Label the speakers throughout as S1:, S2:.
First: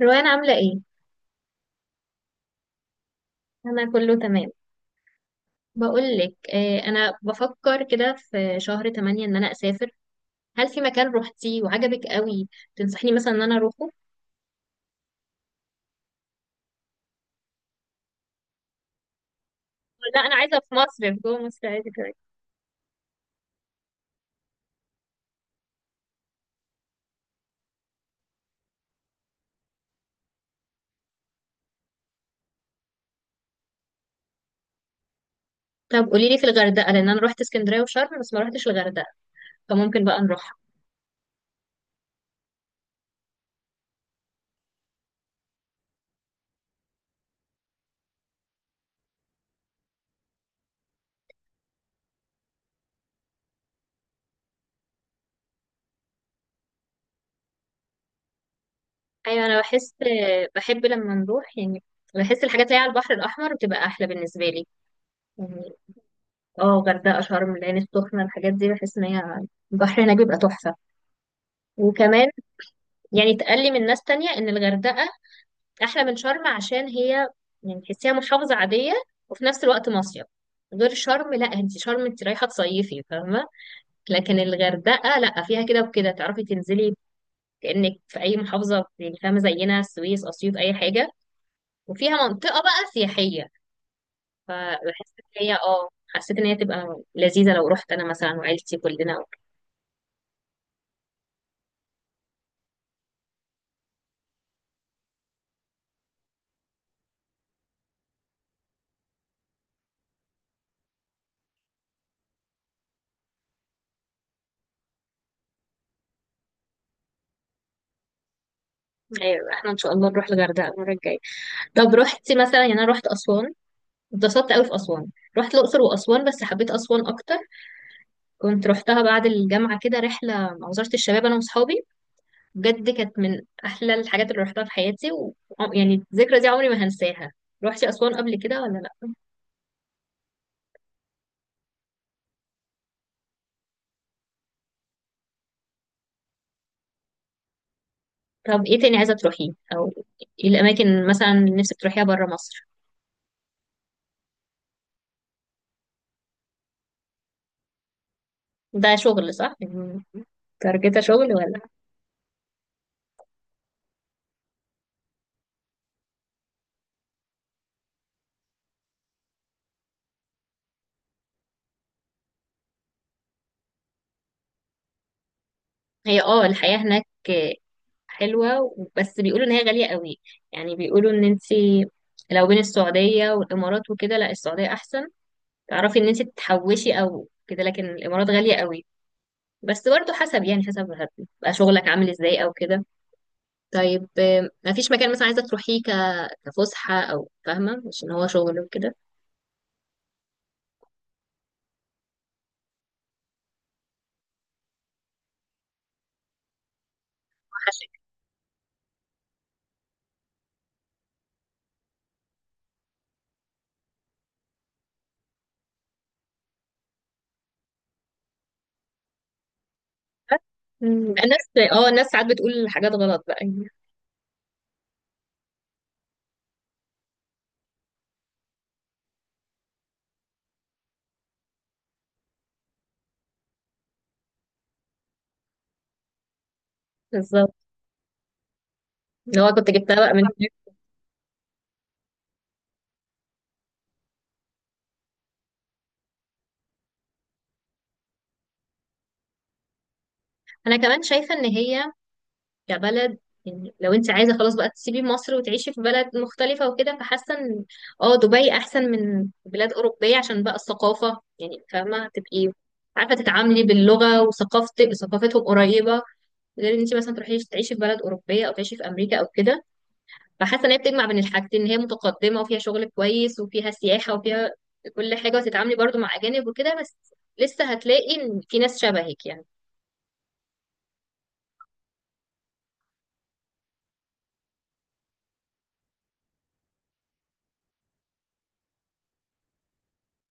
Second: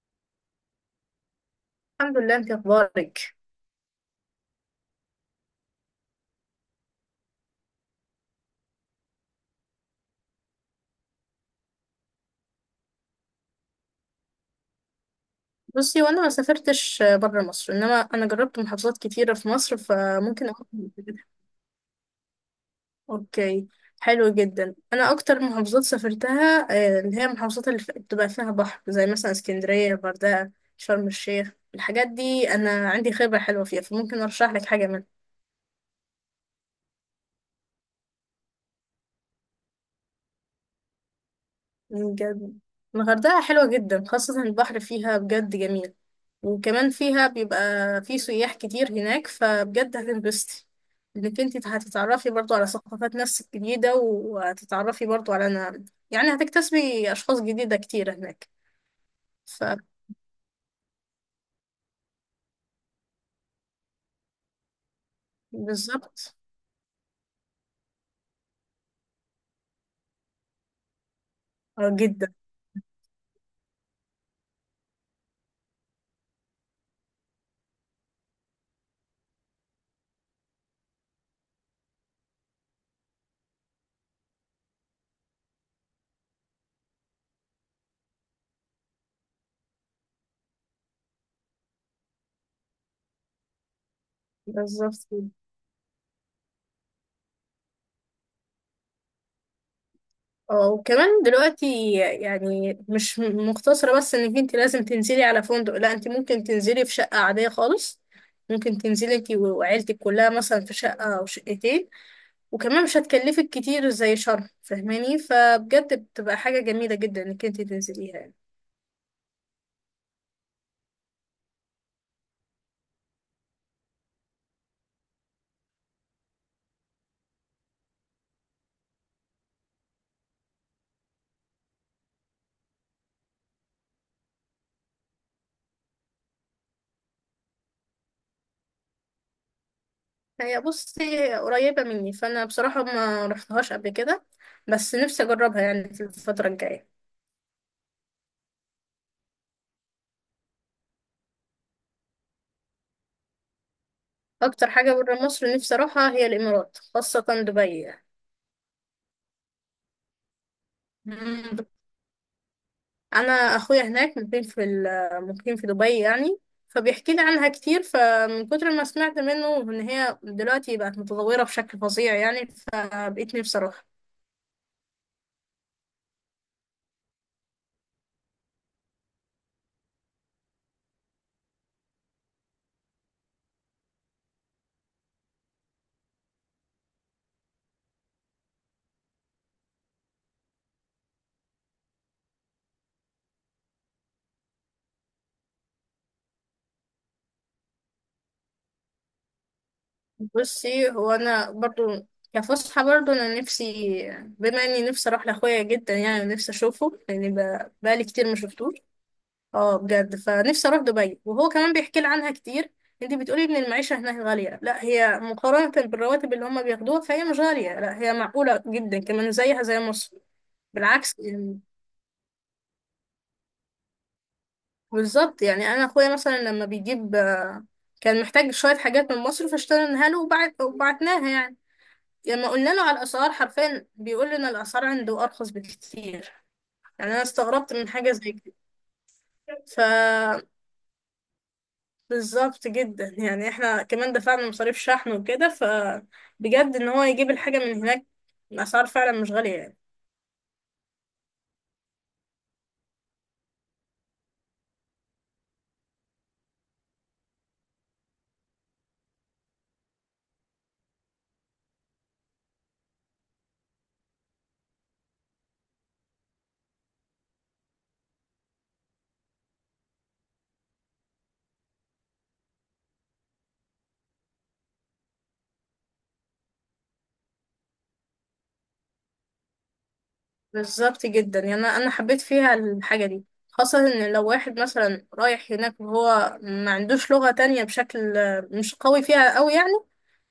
S1: روان عاملة ايه؟
S2: الحمد لله، انت اخبارك؟
S1: أنا كله تمام. بقولك، أنا بفكر كده في شهر تمانية إن أنا أسافر. هل في مكان روحتيه وعجبك قوي، تنصحيني مثلا إن أنا أروحه؟
S2: بصي، وانا ما سافرتش بره مصر، انما انا جربت محافظات كتيره في مصر،
S1: لا، أنا
S2: فممكن
S1: عايزة
S2: اقول
S1: في مصر، في
S2: لك.
S1: جوه مصر عادي كمان.
S2: اوكي، حلو جدا. انا اكتر محافظات سافرتها اللي هي المحافظات بتبقى فيها بحر، زي مثلا اسكندريه، الغردقه، شرم الشيخ. الحاجات دي انا عندي خبره حلوه فيها، فممكن ارشح لك حاجه.
S1: طب قوليلي في الغردقة، لأن أنا روحت اسكندرية وشرم بس ما روحتش الغردقة، فممكن بقى نروحها.
S2: بجد الغردقة حلوة جدا، خاصة البحر فيها بجد جميل. وكمان فيها بيبقى في سياح كتير هناك، فبجد هتنبسطي، انك انت هتتعرفي برضو على ثقافات ناس جديدة، وهتتعرفي برضو على أنا يعني هتكتسبي أشخاص جديدة كتير هناك.
S1: أيوة، أنا بحس، بحب لما نروح يعني، بحس الحاجات اللي هي على البحر الأحمر بتبقى أحلى بالنسبة لي، يعني،
S2: فبالظبط،
S1: اه غردقة، شرم، العين السخنة، الحاجات دي بحس إن هي البحر هناك بيبقى تحفة.
S2: اه
S1: وكمان
S2: جدا.
S1: يعني اتقال لي من ناس تانية ان الغردقة احلى من شرم، عشان هي يعني تحسيها محافظة عادية وفي نفس الوقت مصيف. غير شرم، لا انت شرم انت رايحة تصيفي، فاهمة؟ لكن الغردقة لا، فيها كده وكده، تعرفي تنزلي كأنك في اي محافظة يعني، فاهمة؟ زينا السويس، اسيوط، اي حاجة، وفيها منطقة بقى سياحية.
S2: بالظبط.
S1: فبحس ان هي، حسيت ان هي تبقى لذيذة لو رحت انا مثلا وعيلتي كلنا.
S2: اه وكمان دلوقتي يعني مش مقتصرة بس انك انت لازم تنزلي على فندق، لا، انت ممكن تنزلي في شقة عادية خالص. ممكن تنزلي انت وعيلتك كلها مثلا في شقة او شقتين، وكمان مش هتكلفك كتير زي شرم، فاهماني؟ فبجد بتبقى حاجة جميلة جدا انك انت تنزليها يعني.
S1: ايوه، احنا ان شاء الله نروح الغردقة المرة الجاية. طب رحتي مثلا؟ يعني انا رحت اسوان، اتبسطت قوي في أسوان. رحت الأقصر وأسوان بس حبيت أسوان أكتر. كنت رحتها بعد الجامعة كده، رحلة مع وزارة الشباب، أنا وصحابي. بجد كانت من أحلى الحاجات اللي رحتها في حياتي يعني الذكرى دي عمري ما هنساها. روحتي أسوان قبل كده ولا لأ؟
S2: هي بصي قريبة مني، فانا بصراحة ما رحتهاش قبل كده، بس نفسي اجربها يعني في الفترة الجاية.
S1: طب إيه تاني عايزة تروحيه، أو إيه الأماكن مثلا اللي نفسك تروحيها برا مصر؟
S2: اكتر حاجة برا مصر نفسي اروحها هي الامارات، خاصة دبي.
S1: ده شغل، صح؟ يعني تارجتها شغل ولا؟
S2: يعني. انا اخويا هناك مقيم في دبي يعني، فبيحكي لي عنها كتير، فمن كتر ما سمعت منه ان هي دلوقتي بقت متطوره بشكل فظيع يعني، فبقيت نفسي اروح.
S1: هي الحياة هناك حلوة بس بيقولوا إن هي غالية قوي، يعني بيقولوا إن أنت لو بين السعودية والإمارات وكده، لا السعودية أحسن، تعرفي إن أنت تحوشي أو كده، لكن الإمارات غالية قوي. بس برضه حسب، يعني حسب هتبقى شغلك عامل إزاي أو كده. طيب مفيش مكان مثلا عايزة تروحيه كفسحة، أو فاهمة مش إن هو شغل وكده؟
S2: بصي، هو انا برضو كفسحه برضو انا نفسي، بما اني نفسي اروح لاخويا جدا، يعني نفسي اشوفه، لاني
S1: وحشك.
S2: بقالي كتير ما شفتوش. اه بجد، فنفسي اروح دبي، وهو كمان بيحكي لي عنها كتير. انت بتقولي ان المعيشه هناك غاليه؟ لا، هي مقارنه بالرواتب اللي هم بياخدوها فهي مش غاليه، لا هي معقوله جدا، كمان زيها زي مصر، بالعكس يعني.
S1: الناس، الناس ساعات بتقول حاجات غلط بقى يعني.
S2: بالظبط يعني، انا اخويا مثلا لما بيجيب كان محتاج شويه حاجات من مصر، فاشتريناها له وبعت وبعتناها يعني، لما قلنا له على الاسعار، حرفيا بيقول لنا الاسعار عنده ارخص بكتير. يعني انا
S1: بالظبط،
S2: استغربت من حاجه زي
S1: اللي هو كنت جبتها بقى من
S2: كده.
S1: هناك.
S2: بالظبط جدا يعني، احنا كمان دفعنا مصاريف شحن وكده، فبجد ان هو يجيب الحاجة من هناك، الأسعار فعلا مش غالية يعني.
S1: أنا كمان شايفة إن هي كبلد، يعني لو انت عايزه خلاص بقى تسيبي مصر وتعيشي في بلد مختلفه وكده، فحاسه ان، اه دبي احسن من بلاد اوروبيه، عشان بقى الثقافه يعني، فاهمه؟ تبقي عارفه تتعاملي باللغه، وثقافتك ثقافتهم قريبه. غير ان انت مثلا تروحي تعيشي في بلد اوروبيه، او تعيشي في امريكا او كده. فحاسه ان هي بتجمع بين الحاجتين، ان هي متقدمه وفيها شغل كويس وفيها سياحه وفيها كل حاجه، وتتعاملي برضو مع اجانب وكده، بس لسه هتلاقي ان في ناس شبهك يعني.
S2: بالظبط جدا يعني، أنا حبيت فيها الحاجة دي، خاصة إن لو واحد مثلا رايح هناك وهو ما عندوش لغة تانية بشكل مش قوي فيها أوي يعني،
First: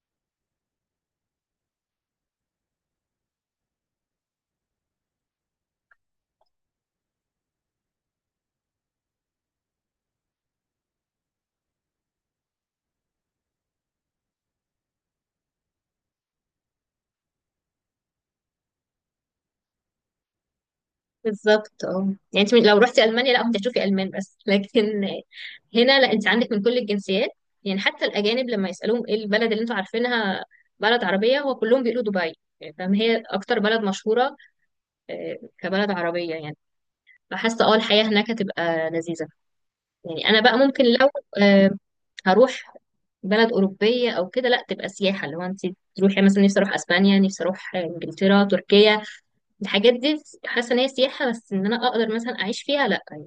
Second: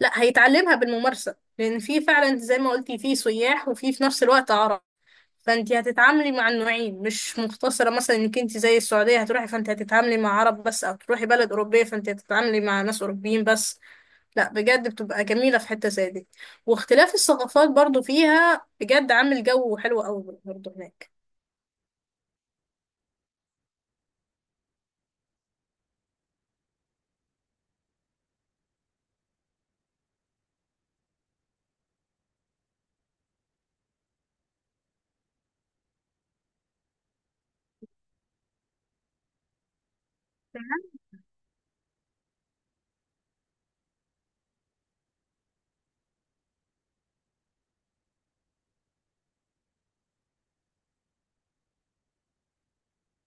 S2: لا هيتعلمها بالممارسة، لأن في فعلا زي ما قلتي في سياح، وفي نفس الوقت عرب، فانت هتتعاملي مع النوعين، مش مقتصرة مثلا انك انت زي السعودية هتروحي فانت هتتعاملي مع عرب بس، او تروحي بلد اوروبية فانت هتتعاملي مع ناس اوروبيين بس. لا بجد بتبقى جميلة في حتة زي دي، واختلاف الثقافات برضو فيها بجد عامل جو حلو قوي برضو هناك.
S1: بالظبط، اه يعني انت لو رحتي المانيا لا كنت هتشوفي المان بس لكن هنا لا، انت عندك من كل الجنسيات. يعني حتى الاجانب لما يسالوهم ايه البلد اللي انتوا عارفينها بلد عربيه، هو كلهم بيقولوا دبي، يعني فاهم هي اكتر بلد مشهوره، كبلد عربيه يعني. فحاسه اه الحياه هناك هتبقى لذيذه. يعني انا بقى ممكن
S2: تمام.
S1: لو، آه، هروح بلد اوروبيه او كده، لا تبقى سياحه، اللي هو انت تروحي مثلا. نفسي اروح اسبانيا، نفسي اروح انجلترا، تركيا. الحاجات دي حاسه ان هي سياحه بس، ان انا اقدر مثلا اعيش فيها، لا يعني.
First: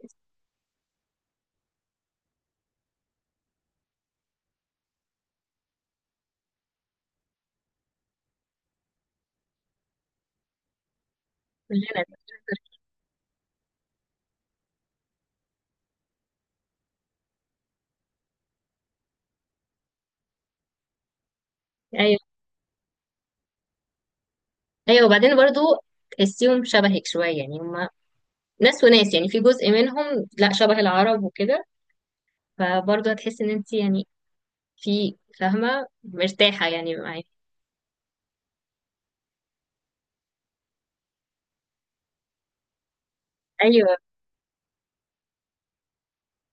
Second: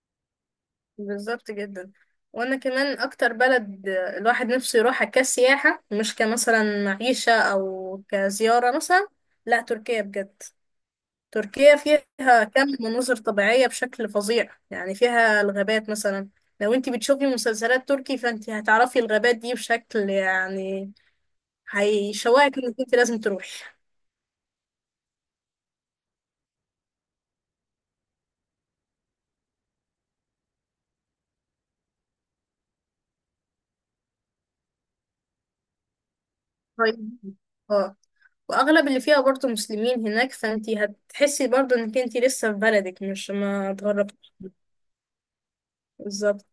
S2: بالظبط جدا. وانا كمان اكتر بلد الواحد نفسه يروحها كسياحة، مش كمثلا معيشة او كزيارة مثلا، لا تركيا بجد. تركيا
S1: اللي أنا،
S2: فيها كم مناظر طبيعية بشكل فظيع يعني، فيها الغابات مثلا، لو انت بتشوفي مسلسلات تركي فانت هتعرفي الغابات دي بشكل يعني
S1: ايوه.
S2: هيشوقك انك انت لازم تروحي.
S1: ايوه، وبعدين برضو تحسيهم شبهك شويه، يعني هم ناس وناس يعني، في جزء منهم لا شبه العرب وكده، فبرضو هتحس ان انت يعني في، فاهمه، مرتاحه يعني
S2: طيب
S1: معايا.
S2: اه، واغلب اللي فيها برضه مسلمين هناك، فانت هتحسي برضه انك انت لسه في بلدك، مش ما
S1: ايوه،
S2: اتغربتيش. بالظبط.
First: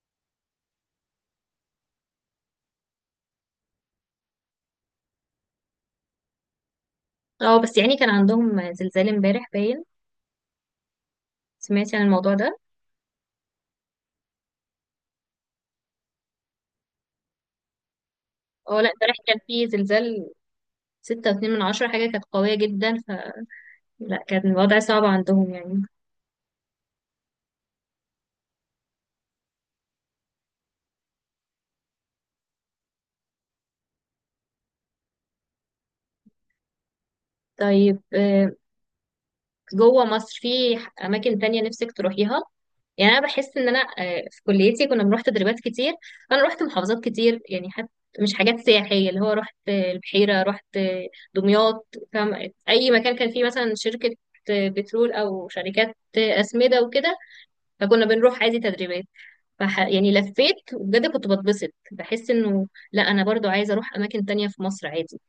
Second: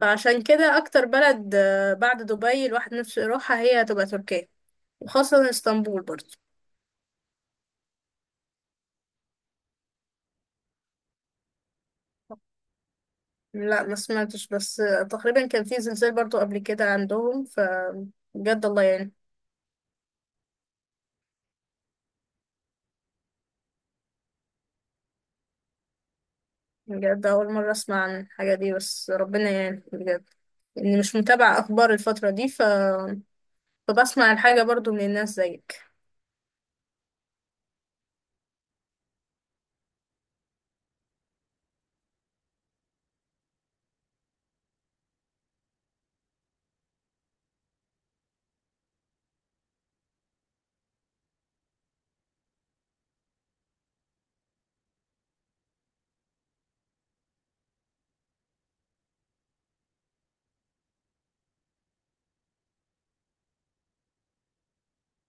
S2: فعشان كده اكتر بلد بعد دبي الواحد نفسه يروحها هي هتبقى تركيا، وخاصة اسطنبول برضه.
S1: اه بس يعني كان عندهم زلزال امبارح باين. سمعتي عن الموضوع ده؟
S2: لا ما سمعتش، بس تقريبا كان في زلزال برضو قبل كده عندهم، فبجد
S1: اه
S2: الله
S1: لا،
S2: يعني.
S1: امبارح كان في زلزال، 6.2 من 10، حاجة كانت قوية جدا، فلا، كان الوضع صعب عندهم يعني.
S2: بجد أول مرة أسمع عن الحاجة دي، بس ربنا يعني بجد، إني مش متابعة أخبار الفترة دي. فبسمع الحاجة برضو من الناس زيك.
S1: طيب جوه مصر في اماكن تانية نفسك تروحيها؟ يعني انا بحس ان انا، في كليتي كنا بنروح تدريبات كتير، فانا رحت محافظات كتير يعني. حتى مش حاجات سياحية، اللي هو رحت البحيرة، رحت دمياط، فاهم؟ اي مكان كان فيه مثلا شركة بترول، او شركات اسمدة وكده، فكنا بنروح عادي تدريبات. يعني لفيت، وبجد كنت بتبسط، بحس انه لا انا برضو عايزة اروح اماكن تانية في مصر عادي.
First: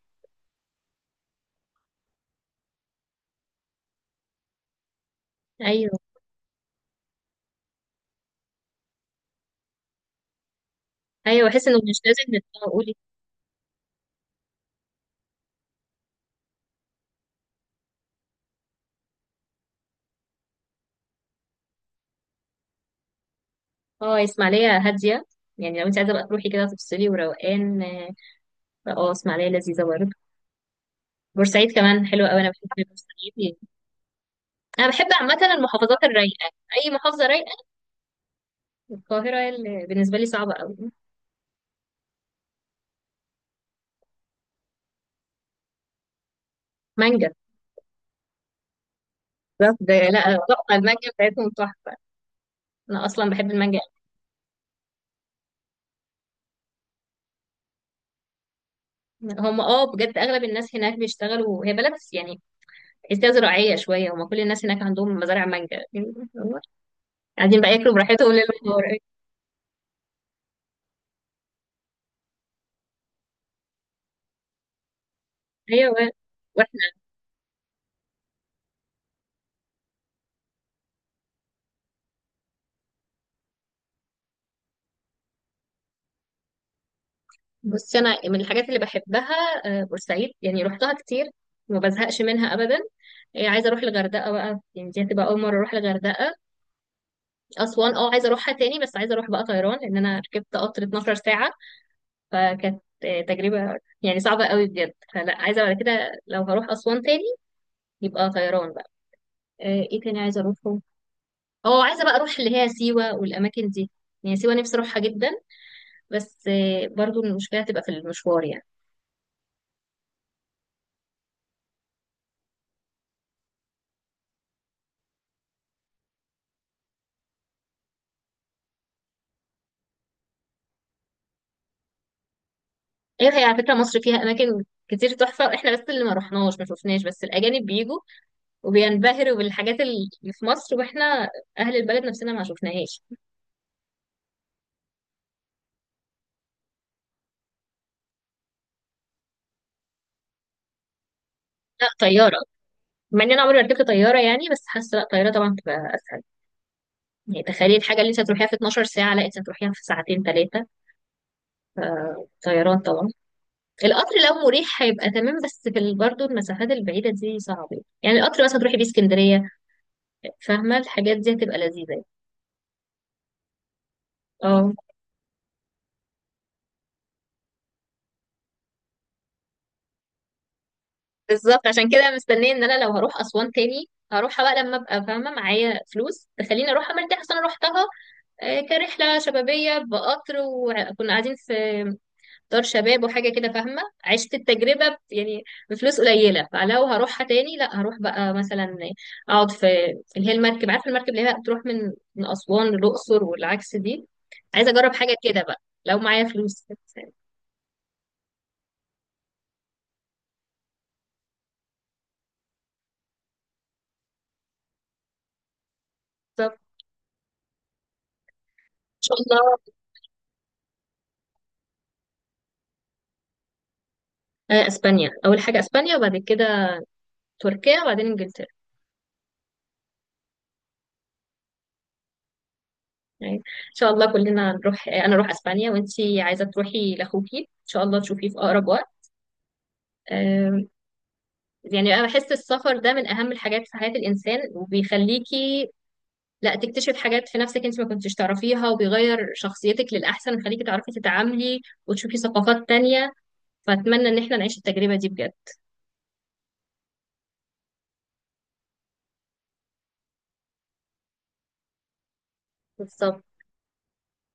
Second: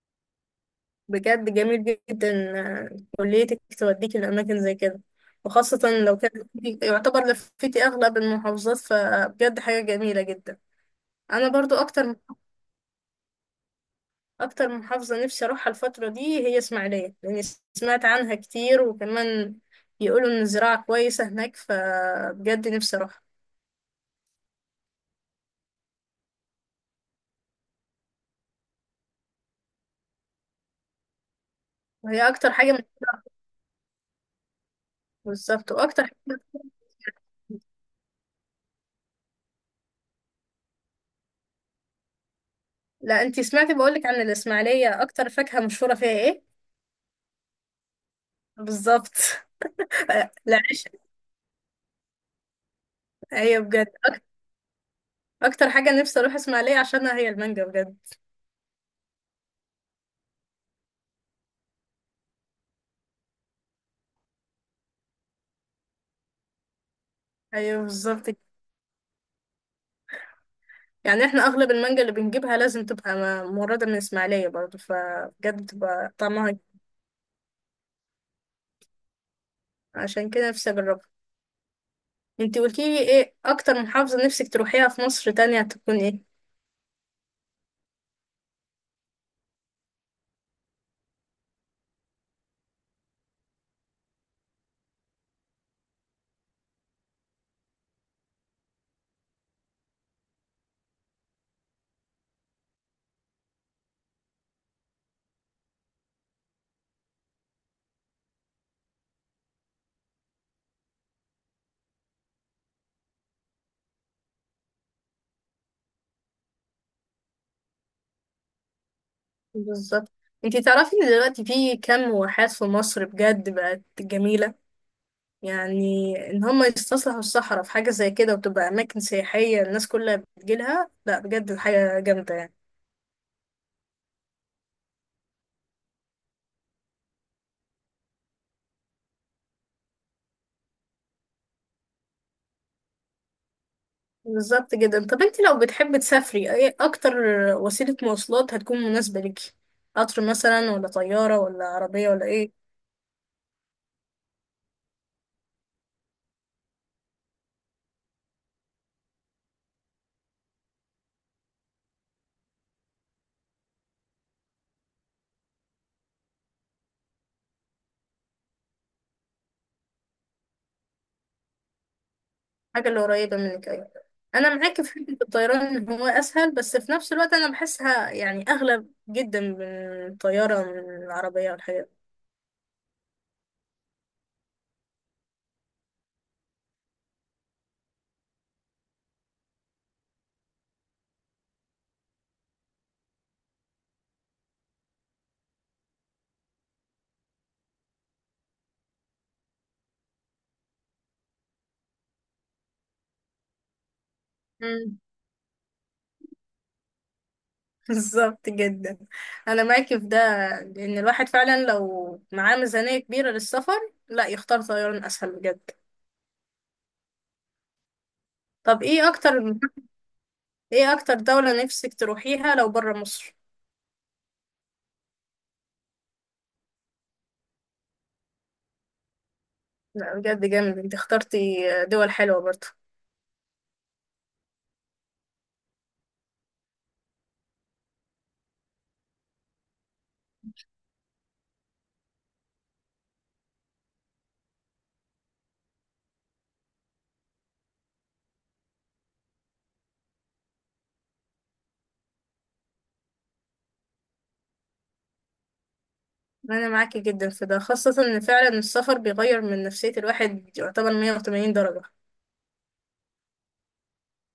S2: بجد جميل جدا كليتك توديك لأماكن زي كده،
S1: ايوه،
S2: وخاصة لو كان يعتبر لفتي أغلب المحافظات، فبجد حاجة جميلة جدا. أنا
S1: ايوه، بحس
S2: برضو
S1: انه مش
S2: أكتر،
S1: لازم نتقول،
S2: اكتر من محافظة نفسي اروحها الفترة دي هي اسماعيلية، لاني سمعت عنها كتير، وكمان يقولوا ان الزراعة كويسة هناك، فبجد نفسي اروحها.
S1: اه اسماعيلية هادية. يعني لو انت عايزة بقى تروحي كده تفصلي وروقان اه، اسماعيلية لذيذة برضه. بورسعيد كمان حلوة
S2: وهي
S1: قوي، انا
S2: اكتر حاجة من...
S1: بحب بورسعيد يعني. انا بحب عامة
S2: بالظبط
S1: المحافظات
S2: واكتر حاجة...
S1: الرايقة، اي محافظة رايقة. القاهرة اللي بالنسبة لي صعبة قوي.
S2: لا انتي سمعتي بقولك عن الاسماعيلية، اكتر فاكهة مشهورة فيها ايه؟
S1: مانجا.
S2: بالظبط.
S1: بالظبط، ده لا تحفة،
S2: العيش.
S1: المانجا بتاعتهم تحفة. انا اصلا بحب
S2: ايوه
S1: المانجا
S2: بجد اكتر حاجة نفسي اروح اسماعيلية عشانها هي المانجا بجد.
S1: أوي. هم اه بجد اغلب الناس هناك بيشتغلوا، هي بلد يعني تحسيها زراعية شوية، هم كل الناس هناك عندهم مزارع مانجا، قاعدين بقى
S2: ايوه
S1: ياكلوا
S2: بالظبط
S1: براحتهم
S2: كده.
S1: ليل ونهار.
S2: يعني احنا اغلب المانجا اللي بنجيبها لازم تبقى مورده من اسماعيليه برضه، فبجد
S1: ايوه،
S2: بتبقى طعمها. عشان كده نفسي اجربها. انتي قلتيلي ايه اكتر محافظة نفسك تروحيها في مصر تانية تكون ايه؟
S1: بصي، انا من الحاجات اللي بحبها بورسعيد، يعني روحتها كتير وما بزهقش منها ابدا. عايزه اروح الغردقه بقى يعني، دي هتبقى اول مره اروح الغردقه. اسوان اه عايزه اروحها تاني، بس عايزه اروح بقى طيران لان انا ركبت قطر 12 ساعه، فكانت تجربه يعني صعبه قوي بجد، فلا عايزه بعد كده لو هروح اسوان تاني يبقى طيران بقى. آه، ايه تاني عايزه اروحه؟ اه عايزه بقى اروح اللي هي سيوه والاماكن دي، يعني سيوه نفسي اروحها جدا، بس برضو المشكله هتبقى في المشوار يعني.
S2: بالظبط. انتي تعرفي ان دلوقتي في كام واحات في مصر بجد بقت جميلة، يعني ان هم يستصلحوا الصحراء في حاجة زي كده وتبقى اماكن سياحية، الناس كلها بتجيلها، لا بجد حاجة جامدة يعني.
S1: ايوه، هي على فكره مصر فيها اماكن كتير تحفه، احنا بس اللي ما رحناش ما شفناش، بس الاجانب بيجوا وبينبهروا بالحاجات اللي في مصر، واحنا اهل البلد نفسنا ما شفناهاش.
S2: بالظبط جدا. طب انتي لو بتحبي تسافري، ايه اكتر وسيلة مواصلات هتكون مناسبة ليكي؟ قطر مثلا، ولا طيارة، ولا
S1: لا
S2: عربية، ولا
S1: طياره.
S2: ايه
S1: مع ان انا عمري ما ركبت طياره يعني، بس حاسه لا طياره طبعا تبقى اسهل، يعني تخيلي الحاجه اللي انت هتروحيها في 12 ساعه لا انت هتروحيها في ساعتين ثلاثه. طيران طبعا. القطر لو مريح هيبقى تمام، بس في برضه المسافات البعيده دي صعبه يعني، القطر مثلا تروحي بيه اسكندريه، فاهمه؟ الحاجات دي هتبقى لذيذه.
S2: حاجة اللي قريبة منك؟ أيوة. أنا
S1: اه
S2: معاك في حتة الطيران إن هو أسهل، بس في نفس الوقت أنا بحسها يعني أغلى جدا من الطيارة، من العربية
S1: بالظبط، عشان
S2: والحاجات
S1: كده مستنيه ان انا لو هروح اسوان تاني، هروحها بقى لما ابقى فاهمه معايا فلوس تخليني اروحها مرتاحه، أصل انا روحتها كرحله شبابيه بقطر، وكنا قاعدين في دار شباب وحاجه كده، فاهمه؟ عشت التجربه يعني بفلوس قليله، فلو هروحها تاني لا هروح بقى مثلا اقعد في اللي هي المركب، عارفه المركب اللي هي بتروح من اسوان للاقصر والعكس دي،
S2: دي.
S1: عايزه
S2: مم.
S1: اجرب حاجه كده بقى لو معايا فلوس بالظبط.
S2: بالظبط جدا، أنا معاك في ده، لأن الواحد فعلا لو معاه ميزانية كبيرة للسفر لا يختار طيران أسهل بجد.
S1: ان
S2: طب إيه
S1: شاء
S2: أكتر
S1: الله،
S2: إيه أكتر دولة نفسك تروحيها لو برا مصر؟
S1: اسبانيا اول حاجه، اسبانيا وبعد كده تركيا، وبعدين انجلترا.
S2: لا بجد جامد أنت اخترتي، دول حلوة برضه.
S1: يعني ان شاء الله كلنا نروح، انا اروح اسبانيا وانتي عايزه تروحي لاخوكي ان شاء الله تشوفيه في اقرب وقت. آم، يعني انا بحس السفر ده من اهم الحاجات في حياه الانسان، وبيخليكي لا تكتشف حاجات في نفسك انت ما كنتش تعرفيها، وبيغير شخصيتك للاحسن، ويخليكي تعرفي تتعاملي وتشوفي ثقافات تانية. فاتمنى ان احنا نعيش التجربه دي بجد.
S2: انا معاكي جدا في ده، خاصة ان فعلا السفر بيغير من نفسية الواحد يعتبر 180 درجة
S1: بالظبط.